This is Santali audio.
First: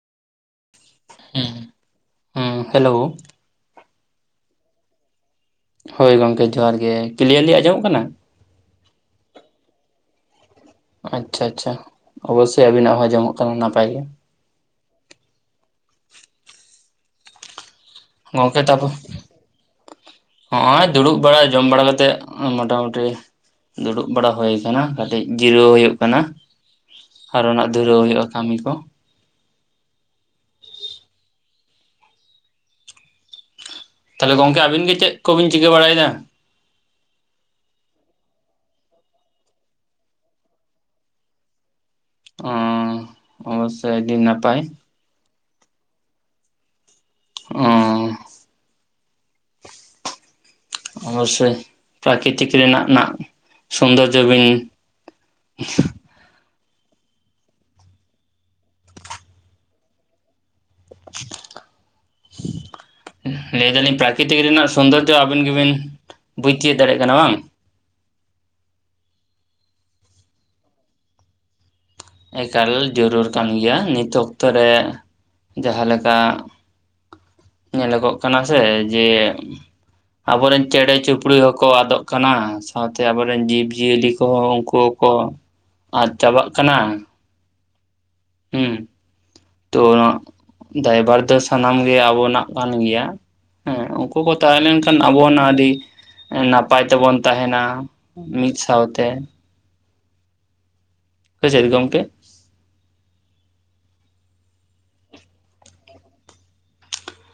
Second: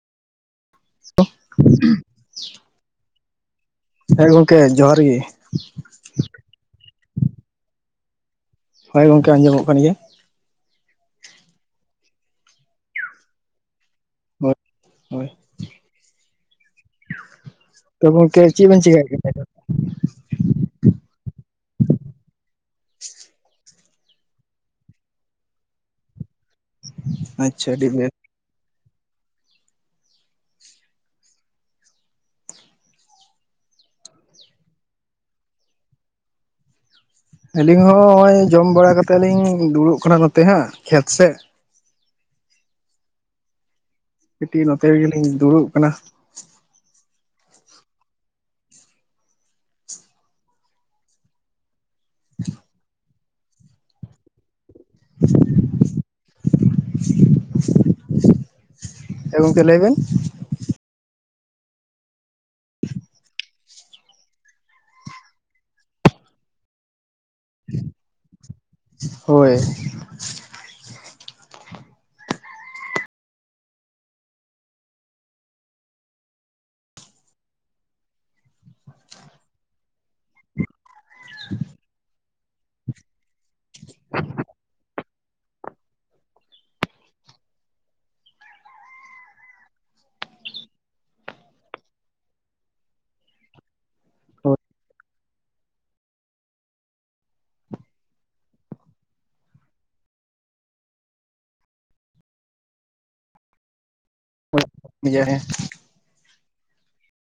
ᱦᱮᱸ ᱦᱮᱸ ᱦᱮᱞᱳ [inaudible] ᱦᱮᱸ ᱜᱚᱝᱠᱮ ᱡᱚᱦᱟᱨ ᱜᱮ᱾ ᱦᱳᱭ ᱜᱚᱝᱠᱮ ᱡᱚᱦᱟᱨ ᱜᱮ, ᱠᱞᱤᱭᱟᱨᱞᱤ ᱟᱸᱡᱚᱢᱚᱜ ᱠᱟᱱᱟ? ᱦᱚᱭ ᱜᱚᱝᱠᱮ ᱟᱸᱡᱚᱢᱚᱜ ᱠᱟᱱ ᱜᱮᱭᱟ᱾ ᱟᱪᱪᱷᱟ ᱪᱷᱟ ᱚᱵᱳᱥᱥᱳᱭ ᱟᱵᱤᱱᱟᱜ ᱦᱚᱸ ᱟᱸᱡᱚᱢᱚᱜ ᱠᱟᱱᱟ ᱱᱟᱯᱟᱭ ᱜᱮ᱾ [inaudible] ᱦᱳᱭ᱾ ᱛᱚ ᱜᱚᱝᱠᱮ ᱪᱮᱫ ᱵᱮᱱ ᱛᱟᱯᱚᱨ ᱪᱮᱠᱟᱭᱮᱫ ᱠᱟᱱᱟ ᱦᱚᱸᱜᱼᱚᱭ ᱫᱩᱲᱩᱵ ᱵᱟᱲᱟᱣᱭ ᱡᱚᱢ ᱵᱟᱲᱟ ᱠᱟᱛᱮᱜ ᱢᱚᱴᱟᱢᱩᱴᱤ ᱫᱩᱲᱩᱵ ᱵᱟᱲᱟ ᱦᱳᱣ ᱠᱟᱱᱟ ᱠᱟᱴᱤᱡ ᱡᱤᱨᱟᱹᱣ ᱦᱩᱣᱩᱜ ᱠᱟᱱᱟ, ᱟᱨᱚ ᱱᱟᱜ ᱟᱪᱪᱷᱟ ᱟᱹᱰᱤ ᱫᱷᱩᱨᱟᱣ ᱵᱮᱥ ᱦᱩᱭᱩᱜ-ᱟ ᱠᱟᱹᱢᱤ ᱠᱚ᱾ ᱛᱟᱞᱦᱮ ᱜᱚᱝᱠᱮ ᱟᱵᱤᱱ ᱜᱮ ᱪᱮᱫ ᱠᱚᱵᱤᱱ ᱪᱤᱠᱟᱹ ᱵᱟᱲᱟᱭ ᱫᱟ? ᱟᱹᱞᱤᱧ ᱦᱚᱸ ᱦᱚᱸᱜᱼᱚᱭ ᱡᱚᱢ ᱵᱟᱲᱟ ᱠᱟᱛᱮᱜ ᱞᱤᱧ ᱫᱩᱲᱩᱵ ᱠᱟᱱᱟ ᱱᱚᱛᱮ ᱦᱟᱸᱜ ᱠᱷᱮᱛ ᱥᱮᱫ᱾ ᱚ ᱚᱵᱚᱥᱥᱳᱭ ᱟᱰᱤ ᱱᱟᱯᱟᱭ᱾ ᱨᱮᱜᱮ ᱞᱤᱧ ᱫᱩᱲᱩᱵ ᱠᱟᱱᱟ᱾ ᱚ᱾ ᱚᱵᱚᱥᱥᱳᱭ ᱯᱨᱟᱠᱨᱤᱛᱤᱠ ᱨᱮᱱᱟᱜ ᱱᱟᱜ ᱥᱚᱱᱫᱳᱨᱡᱚ ᱵᱤᱱ [inaudible] ᱦᱮᱸ ᱜᱚᱝᱠᱮ ᱞᱟᱹᱭ ᱵᱮᱱ᱾ [inaudible] ᱞᱟᱹᱭ ᱫᱟᱞᱤᱧ ᱯᱨᱟᱠᱨᱤᱛᱤᱠ ᱨᱮᱱᱟᱜ ᱥᱚᱱᱫᱳᱨᱡᱚ ᱟᱵᱤᱱ ᱜᱮᱵᱤᱱ ᱵᱩᱡᱽ ᱛᱤᱣᱟᱹᱜ ᱫᱟᱲᱮᱜ ᱠᱟᱱᱟ ᱵᱟᱝ? ᱦᱳᱭ᱾ ᱮᱠᱟᱞ ᱡᱚᱨᱩᱨ ᱠᱟᱱ ᱜᱮᱭᱟ, ᱱᱤᱛ ᱚᱠᱛᱚ ᱨᱮ ᱡᱟᱦᱟᱸ ᱞᱮᱠᱟ ᱧᱮᱞᱚᱜᱚᱜ ᱠᱟᱱᱟ ᱥᱮ ᱡᱮ ᱟᱵᱚᱨᱮᱱ ᱪᱮᱬᱮ ᱪᱩᱯᱲᱤ ᱦᱚᱸᱠᱚ ᱟᱫᱚᱜ ᱠᱟᱱᱟ᱾ ᱚᱱᱛᱮ ᱟᱵᱚᱨᱮᱱ ᱡᱤᱵᱽ ᱡᱤᱭᱟᱹᱞᱤ ᱠᱚᱦᱚᱸ ᱩᱱᱠᱩ ᱦᱚᱸᱠᱚ ᱟᱫ ᱪᱟᱵᱟᱜ ᱠᱟᱱᱟ᱾ ᱦᱩᱸ [inaudible] ᱛᱚ ᱱᱟᱜ ᱫᱟᱭᱵᱷᱟᱨ ᱫᱚ ᱥᱟᱱᱟᱢ ᱜᱮ ᱟᱵᱚᱱᱟᱜ ᱠᱟᱱ ᱜᱮᱭᱟ, ᱦᱮᱸ᱾ ᱩᱱᱠᱩ ᱠᱚ ᱦᱳᱭ ᱛᱟᱦᱮᱸ ᱞᱮᱱᱠᱷᱟᱱ ᱟᱵᱚᱱᱟᱜ ᱟᱹᱰᱤ ᱮᱸ ᱱᱟᱯᱟᱭ ᱛᱮᱵᱚᱱ ᱛᱟᱦᱮᱱᱟ ᱢᱤᱫ ᱥᱟᱶᱛᱮ᱾ ᱥᱮ ᱪᱮᱫ ᱜᱚᱝᱠᱮ? [inaudible]